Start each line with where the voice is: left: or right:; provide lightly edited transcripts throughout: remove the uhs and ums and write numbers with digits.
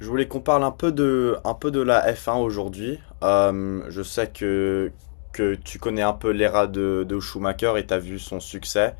left: Je voulais qu'on parle un peu un peu de la F1 aujourd'hui. Je sais que tu connais un peu l'ère de Schumacher et tu as vu son succès.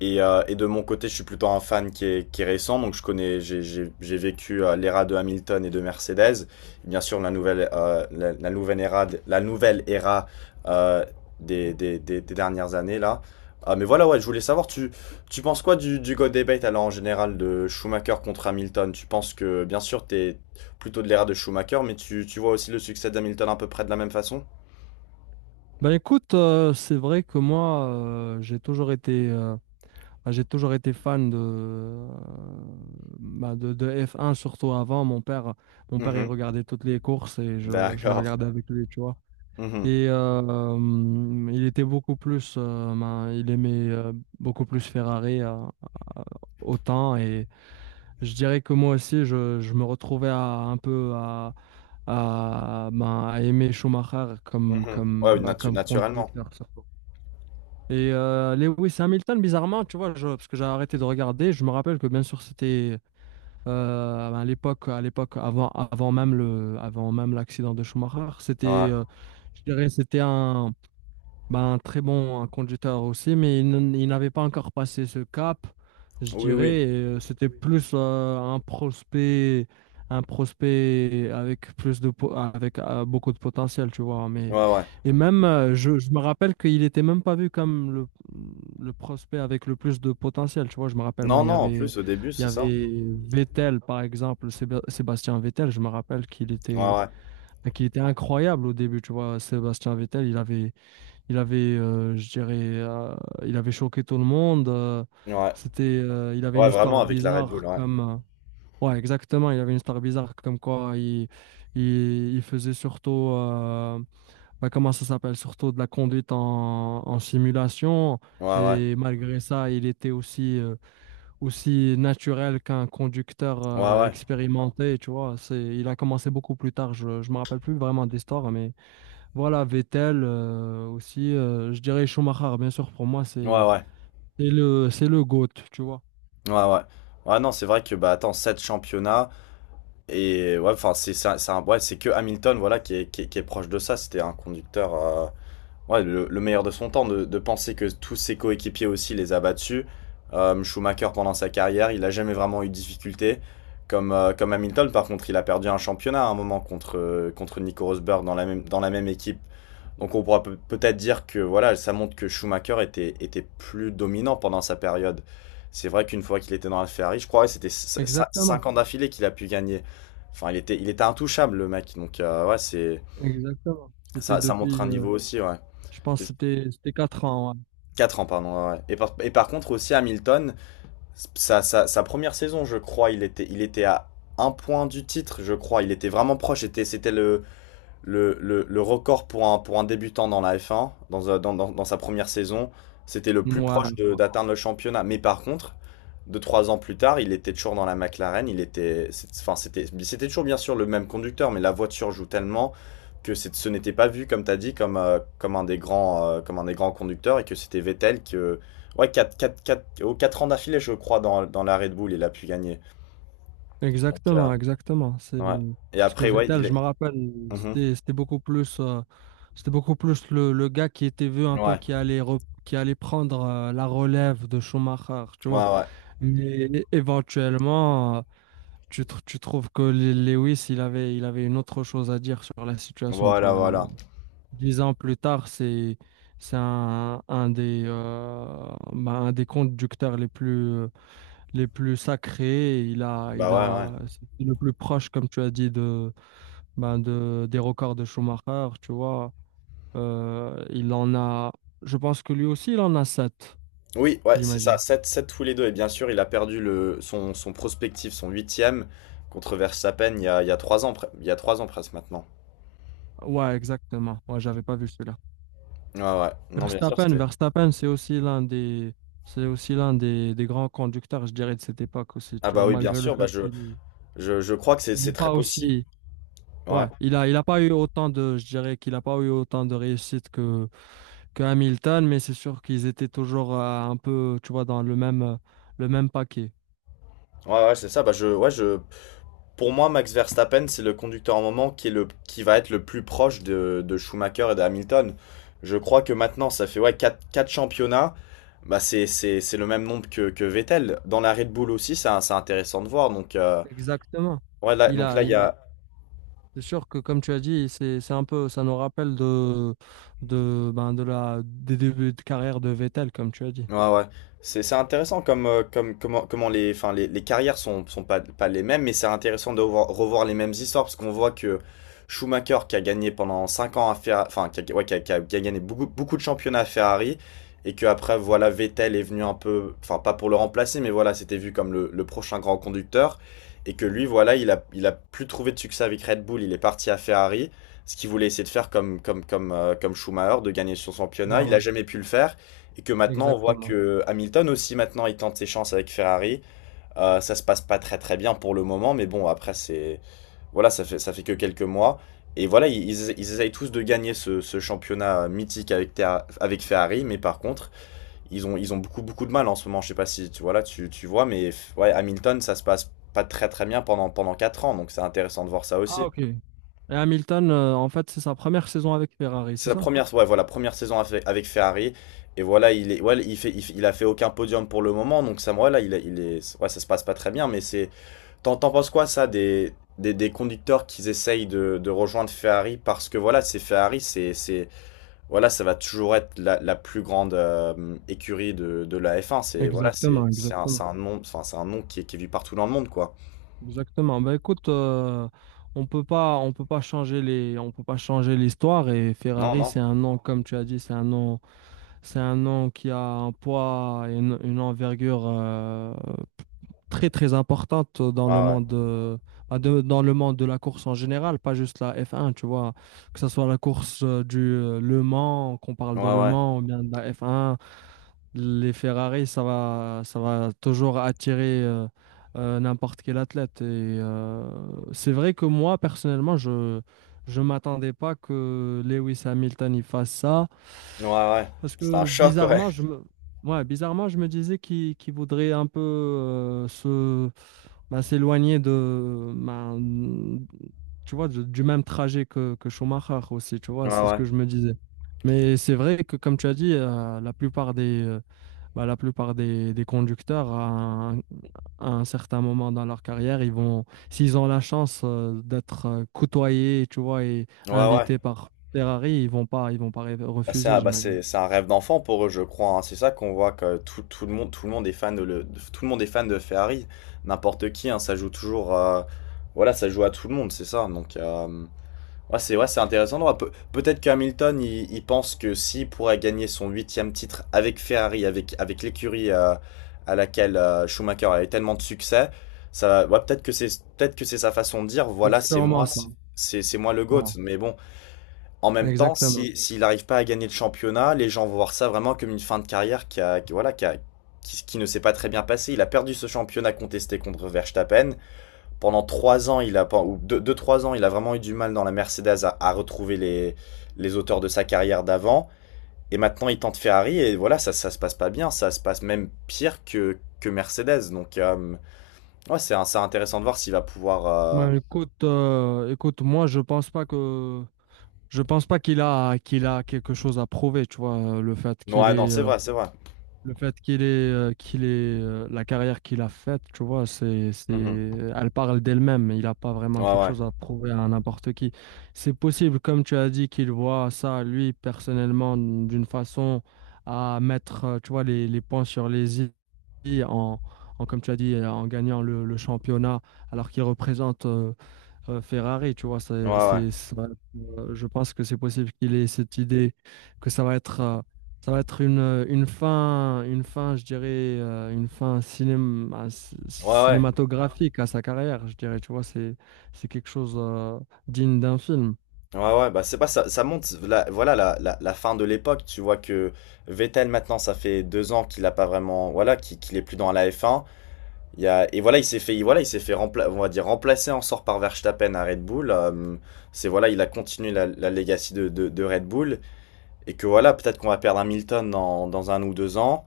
left: Et de mon côté, je suis plutôt un fan qui est récent, donc je connais, j'ai vécu l'ère de Hamilton et de Mercedes. Et bien sûr, la nouvelle la nouvelle ère euh, des dernières années là. Ah, mais voilà, ouais, je voulais savoir, tu penses quoi du Go Debate alors en général de Schumacher contre Hamilton? Tu penses que, bien sûr, t'es plutôt de l'ère de Schumacher, mais tu vois aussi le succès d'Hamilton à peu près de la même façon?
right: Ben écoute, c'est vrai que moi, j'ai toujours été fan de F1, surtout avant. Mon père, il
left: Mhm.
right: regardait toutes les courses et je les
left: D'accord.
right: regardais avec lui, tu vois.
left: Mhm.
right: Il était beaucoup plus, ben, il aimait beaucoup plus Ferrari euh, autant. Et je dirais que moi aussi, je me retrouvais à un peu, ben, à aimer Schumacher comme,
left: Mhm. Ouais,
right: comme, bah, comme
left: naturellement.
right: conducteur, surtout. Lewis Hamilton, bizarrement, tu vois, parce que j'ai arrêté de regarder. Je me rappelle que bien sûr c'était, à l'époque avant, avant même l'accident de Schumacher, c'était,
left: Ouais.
right: je dirais, c'était ben, un très bon conducteur aussi, mais il n'avait pas encore passé ce cap, je
left: Oui, oui.
right: dirais. C'était plus un prospect avec beaucoup de potentiel, tu vois. Mais
left: Ouais, ouais.
right: et même, je me rappelle qu'il était même pas vu comme le prospect avec le plus de potentiel, tu vois. Je me rappelle
left: Non,
right: moi,
left: non, en plus, au début,
right: il y
left: c'est ça.
right: avait Vettel par exemple, Sébastien Vettel. Je me rappelle qu'il
left: Ouais,
right: était
left: ouais.
right: enfin, qu'il était incroyable au début, tu vois. Sébastien Vettel, je dirais, il avait choqué tout le monde.
left: Ouais.
right: C'était, il avait une
left: Ouais, vraiment,
right: histoire
left: avec la Red Bull,
right: bizarre
left: ouais.
right: comme, ouais, exactement, il avait une histoire bizarre comme quoi il faisait surtout, bah, comment ça s'appelle, surtout de la conduite en simulation.
left: Ouais, ouais.
right: Et malgré ça, il était aussi naturel qu'un conducteur
left: Ouais, ouais.
right: expérimenté, tu vois. Il a commencé beaucoup plus tard, je ne me rappelle plus vraiment de l'histoire, mais voilà, Vettel aussi, je dirais Schumacher, bien sûr, pour moi,
left: Ouais,
right: c'est
left: ouais.
right: c'est le, c'est le GOAT, tu vois.
left: Ouais, ouais. Ouais, non, c'est vrai que, bah, attends, 7 championnats, et ouais, enfin, c'est ouais, c'est que Hamilton, voilà, qui est proche de ça. C'était un conducteur. Ouais, le meilleur de son temps, de penser que tous ses coéquipiers aussi les a battus. Schumacher, pendant sa carrière, il n'a jamais vraiment eu de difficultés. Comme Hamilton, par contre, il a perdu un championnat à un moment contre Nico Rosberg dans la dans la même équipe. Donc on pourra peut- être dire que voilà, ça montre que Schumacher était plus dominant pendant sa période. C'est vrai qu'une fois qu'il était dans la Ferrari, je crois que c'était
right: Exactement,
left: 5 ans d'affilée qu'il a pu gagner. Enfin, il était intouchable, le mec. Donc, ouais, c'est,
right: exactement. C'était
left: ça montre
right: depuis,
left: un niveau aussi, ouais.
right: je pense,
left: Et,
right: que c'était 4 ans.
left: 4 ans, pardon. Ouais. Ouais. Et par contre, aussi Hamilton, sa première saison, je crois, il était à un point du titre, je crois. Il était vraiment proche. C'était le record pour un débutant dans la F1, dans, un- dans, dans- dans sa première saison, c'était le
right: Ouais.
left: plus proche
right: Ouais.
left: d'atteindre le championnat. Mais par contre, 2, 3 ans plus tard, il était toujours dans la McLaren. Il était, c'est- enfin, c'était, C'était toujours bien sûr le même conducteur, mais la voiture joue tellement que ce n'était pas vu, comme tu as dit, comme un des grands, comme un des grands conducteurs et que c'était Vettel que. Ouais, 4 ans d'affilée, je crois, dans la Red Bull, il a pu gagner. Donc,
right: Exactement, exactement. C'est
left: ouais. Et
right: parce que
left: après, ouais,
right: Vettel,
left: il
right: je
left: est.
right: me rappelle,
left: Mhm.
right: c'était beaucoup plus le gars qui était vu un peu
left: Ouais,
right: qui allait qui allait prendre la relève de Schumacher, tu
left: ouais,
right: vois.
left: ouais.
right: Mais éventuellement, tu trouves que Lewis, il avait une autre chose à dire sur la situation, tu
left: Voilà,
right: vois.
left: voilà.
right: 10 ans plus tard, c'est un des, bah, un des conducteurs les plus sacrés. Et
left: Bah ouais, ouais.
right: c'est le plus proche, comme tu as dit, bah, des records de Schumacher, tu vois. Il en a, je pense que lui aussi, il en a sept,
left: Oui, ouais, c'est ça,
right: j'imagine.
left: sept 7 tous les deux. Et bien sûr, il a perdu son prospectif, son huitième, contre Verstappen il y a 3 ans, il y a 3 ans presque maintenant.
right: Ouais, exactement. Ouais, j'avais pas vu celui-là.
left: Ouais, ouais. Non, bien sûr, c'était.
right: Verstappen, c'est aussi l'un des grands conducteurs, je dirais, de cette époque aussi,
left: Ah
right: tu
left: bah
right: vois,
left: oui, bien
right: malgré le
left: sûr, bah
right: fait
left: je,
right: qu'il
left: je, je crois que
right: il n'est
left: c'est très
right: pas
left: possible.
right: aussi,
left: Ouais,
right: ouais, il a pas eu autant de, je dirais qu'il a pas eu autant de réussite que Hamilton, mais c'est sûr qu'ils étaient toujours un peu, tu vois, dans le même paquet.
left: ouais, ouais, c'est ça. Pour moi, Max Verstappen, c'est le conducteur en moment qui qui va être le plus proche de Schumacher et de Hamilton. Je crois que maintenant, ça fait ouais, 4 championnats. Bah, c'est le même nombre que Vettel. Dans la Red Bull aussi, c'est intéressant de voir. Donc,
right: Exactement.
left: ouais, là,
right: Il
left: donc
right: a,
left: là, il y
right: il a.
left: a,
right: C'est sûr que comme tu as dit, c'est un peu, ça nous rappelle ben, des débuts de carrière de Vettel, comme tu as dit.
left: Ouais, ouais. C'est intéressant comment les, enfin, les carrières sont pas, pas les mêmes, mais c'est intéressant de revoir les mêmes histoires parce qu'on voit que Schumacher, qui a gagné pendant 5 ans à Ferrari, enfin, qui a, ouais, qui a, qui a- qui a gagné beaucoup, beaucoup de championnats à Ferrari, et que après, voilà, Vettel est venu un peu, enfin, pas pour le remplacer, mais voilà, c'était vu comme le prochain grand conducteur, et que lui, voilà, il a plus trouvé de succès avec Red Bull, il est parti à Ferrari, ce qu'il voulait essayer de faire comme Schumacher, de gagner son championnat, il a
right: Voilà.
left: jamais pu le faire. Et que maintenant, on voit
right: Exactement.
left: que Hamilton aussi, maintenant, il tente ses chances avec Ferrari. Ça se passe pas très très bien pour le moment, mais bon, après, c'est. Voilà, ça fait que quelques mois. Et voilà, ils essayent tous de gagner ce championnat mythique avec Ferrari, mais par contre, ils ont beaucoup beaucoup de mal en ce moment. Je sais pas si tu, voilà, tu vois, mais ouais, Hamilton, ça se passe pas très très bien pendant, pendant 4 ans, donc c'est intéressant de voir ça
right: Ah,
left: aussi.
right: ok. Et Hamilton, en fait, c'est sa première saison avec Ferrari,
left: C'est
right: c'est
left: la
right: ça?
left: première, ouais, voilà, première saison avec avec Ferrari. Et voilà, il est, ouais, il a fait aucun podium pour le moment. Donc ça, voilà, il est, ouais, ça se passe pas très bien. Mais c'est, t'en penses quoi ça des conducteurs qui essayent de rejoindre Ferrari parce que voilà, c'est Ferrari, c'est, voilà, ça va toujours être la plus grande écurie de la F1. C'est voilà,
right: Exactement,
left: c'est
right: exactement.
left: un nom, enfin c'est un nom qui est vu partout dans le monde quoi.
right: Exactement. Ben écoute, on peut pas changer l'histoire et
left: Non,
right: Ferrari,
left: non.
right: c'est un nom, comme tu as dit, C'est un nom qui a un poids et une envergure très très importante dans le
left: Ah
right: monde dans le monde de la course en général, pas juste la F1, tu vois, que ce soit la course du Le Mans, qu'on parle
left: ouais.
right: de
left: Ouais,
right: Le
left: ouais.
right: Mans ou bien de la F1, les Ferrari, ça va toujours attirer n'importe quel athlète et c'est vrai que moi personnellement, je m'attendais pas que Lewis Hamilton y fasse ça.
left: Ouais, ouais.
right: Parce
left: C'est un
right: que
left: choc ouais.
right: bizarrement, ouais, bizarrement, je me disais qu'il voudrait un peu se bah, s'éloigner de bah, tu vois, du même trajet que Schumacher aussi, tu
left: Ouais,
right: vois, c'est ce
left: ouais.
right: que je me disais. Mais c'est vrai que, comme tu as dit, bah, des conducteurs, à un certain moment dans leur carrière, s'ils ont la chance d'être côtoyés, tu vois, et
left: Ouais, ouais.
right: invités par Ferrari, ils vont pas
left: Bah, c'est
right: refuser,
left: un,
right: j'imagine.
left: c'est un rêve d'enfant pour eux, je crois, hein. C'est ça qu'on voit que tout, tout le monde est fan de le, de- tout le monde est fan de Ferrari. N'importe qui, hein, ça joue toujours. Voilà, ça joue à tout le monde, c'est ça. Donc, ouais, c'est intéressant de voir. Peut-être qu'Hamilton, il pense que s'il pourrait gagner son huitième titre avec Ferrari, avec l'écurie à laquelle Schumacher a eu tellement de succès, ouais, peut-être que c'est sa façon de dire,
right: C'est
left: voilà, c'est
right: sûrement
left: moi,
right: ça.
left: c'est moi le GOAT.
right: Voilà,
left: Mais bon. En même temps,
right: exactement.
left: si, s'il n'arrive pas à gagner le championnat, les gens vont voir ça vraiment comme une fin de carrière qui, a, qui- voilà, qui, a- qui- qui ne s'est pas très bien passée. Il a perdu ce championnat contesté contre Verstappen. Pendant 3 ans, il a, pen- ou 2, 3 ans, il a vraiment eu du mal dans la Mercedes à retrouver les auteurs de sa carrière d'avant. Et maintenant, il tente Ferrari et voilà, ça se passe pas bien. Ça se passe même pire que Mercedes. Donc, ouais, c'est intéressant de voir s'il va pouvoir.
right: Ben, écoute, moi je pense pas qu'il a quelque chose à prouver, tu vois.
left: Non, ouais, non, c'est vrai, c'est vrai.
right: Le fait qu'il ait, la carrière qu'il a faite, tu vois, c'est,
left: Mhm.
right: elle parle d'elle-même. Il n'a pas vraiment
left: Ouais,
right: quelque
left: ouais.
right: chose à prouver à n'importe qui. C'est possible, comme tu as dit, qu'il voit ça, lui, personnellement, d'une façon à mettre, tu vois, les points sur les i comme tu as dit, en gagnant le championnat, alors qu'il représente Ferrari, tu vois.
left: Ouais, ouais.
right: C'est, ça va être, Je pense que c'est possible qu'il ait cette idée que ça va être une fin, je dirais, une fin
left: Ouais, ouais.
right: cinématographique à sa carrière, je dirais, tu vois, c'est quelque chose, digne d'un film.
left: Ouais, ouais, bah c'est pas ça, ça monte, voilà la fin de l'époque, tu vois que Vettel maintenant ça fait 2 ans qu'il a pas vraiment, voilà, qu'il est plus dans la f un il y a, et voilà il s'est fait, voilà il s'est fait rempla, on va dire remplacer en sort par Verstappen à Red Bull, c'est voilà il a continué la legacy de Red Bull, et que voilà peut-être qu'on va perdre Hamilton dans, dans un ou deux ans,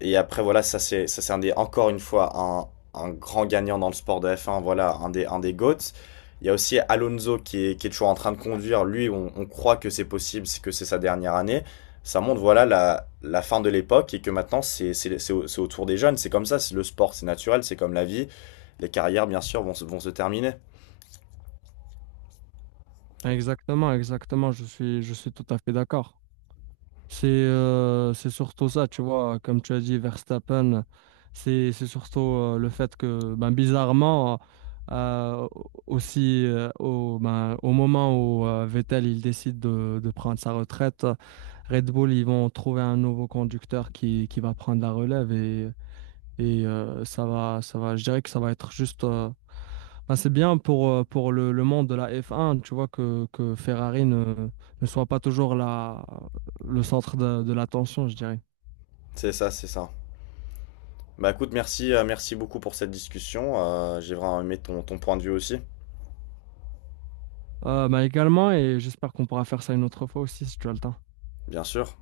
left: et après, voilà, ça c'est un des encore une fois un grand gagnant dans le sport de F1, voilà, un des GOATs. Il y a aussi Alonso qui est toujours en train de conduire. Lui, on croit que c'est possible, c'est que c'est sa dernière année. Ça montre voilà la fin de l'époque et que maintenant c'est au tour des jeunes. C'est comme ça, c'est le sport, c'est naturel, c'est comme la vie. Les carrières, bien sûr, vont se terminer.
right: Exactement, exactement, je suis tout à fait d'accord. C'est surtout ça, tu vois, comme tu as dit, Verstappen, c'est surtout le fait que, ben, bizarrement, euh, aussi ben, au moment où Vettel il décide de prendre sa retraite, Red Bull, ils vont trouver un nouveau conducteur qui va prendre la relève et ça va, je dirais que ça va être juste. Ben, c'est bien pour le monde de la F1, tu vois, que Ferrari ne soit pas toujours le centre de l'attention, je dirais.
left: C'est ça, c'est ça. Bah écoute, merci beaucoup pour cette discussion. J'ai vraiment aimé ton, ton point de vue aussi,
right: Ben, également, et j'espère qu'on pourra faire ça une autre fois aussi, si tu as le temps.
left: bien sûr.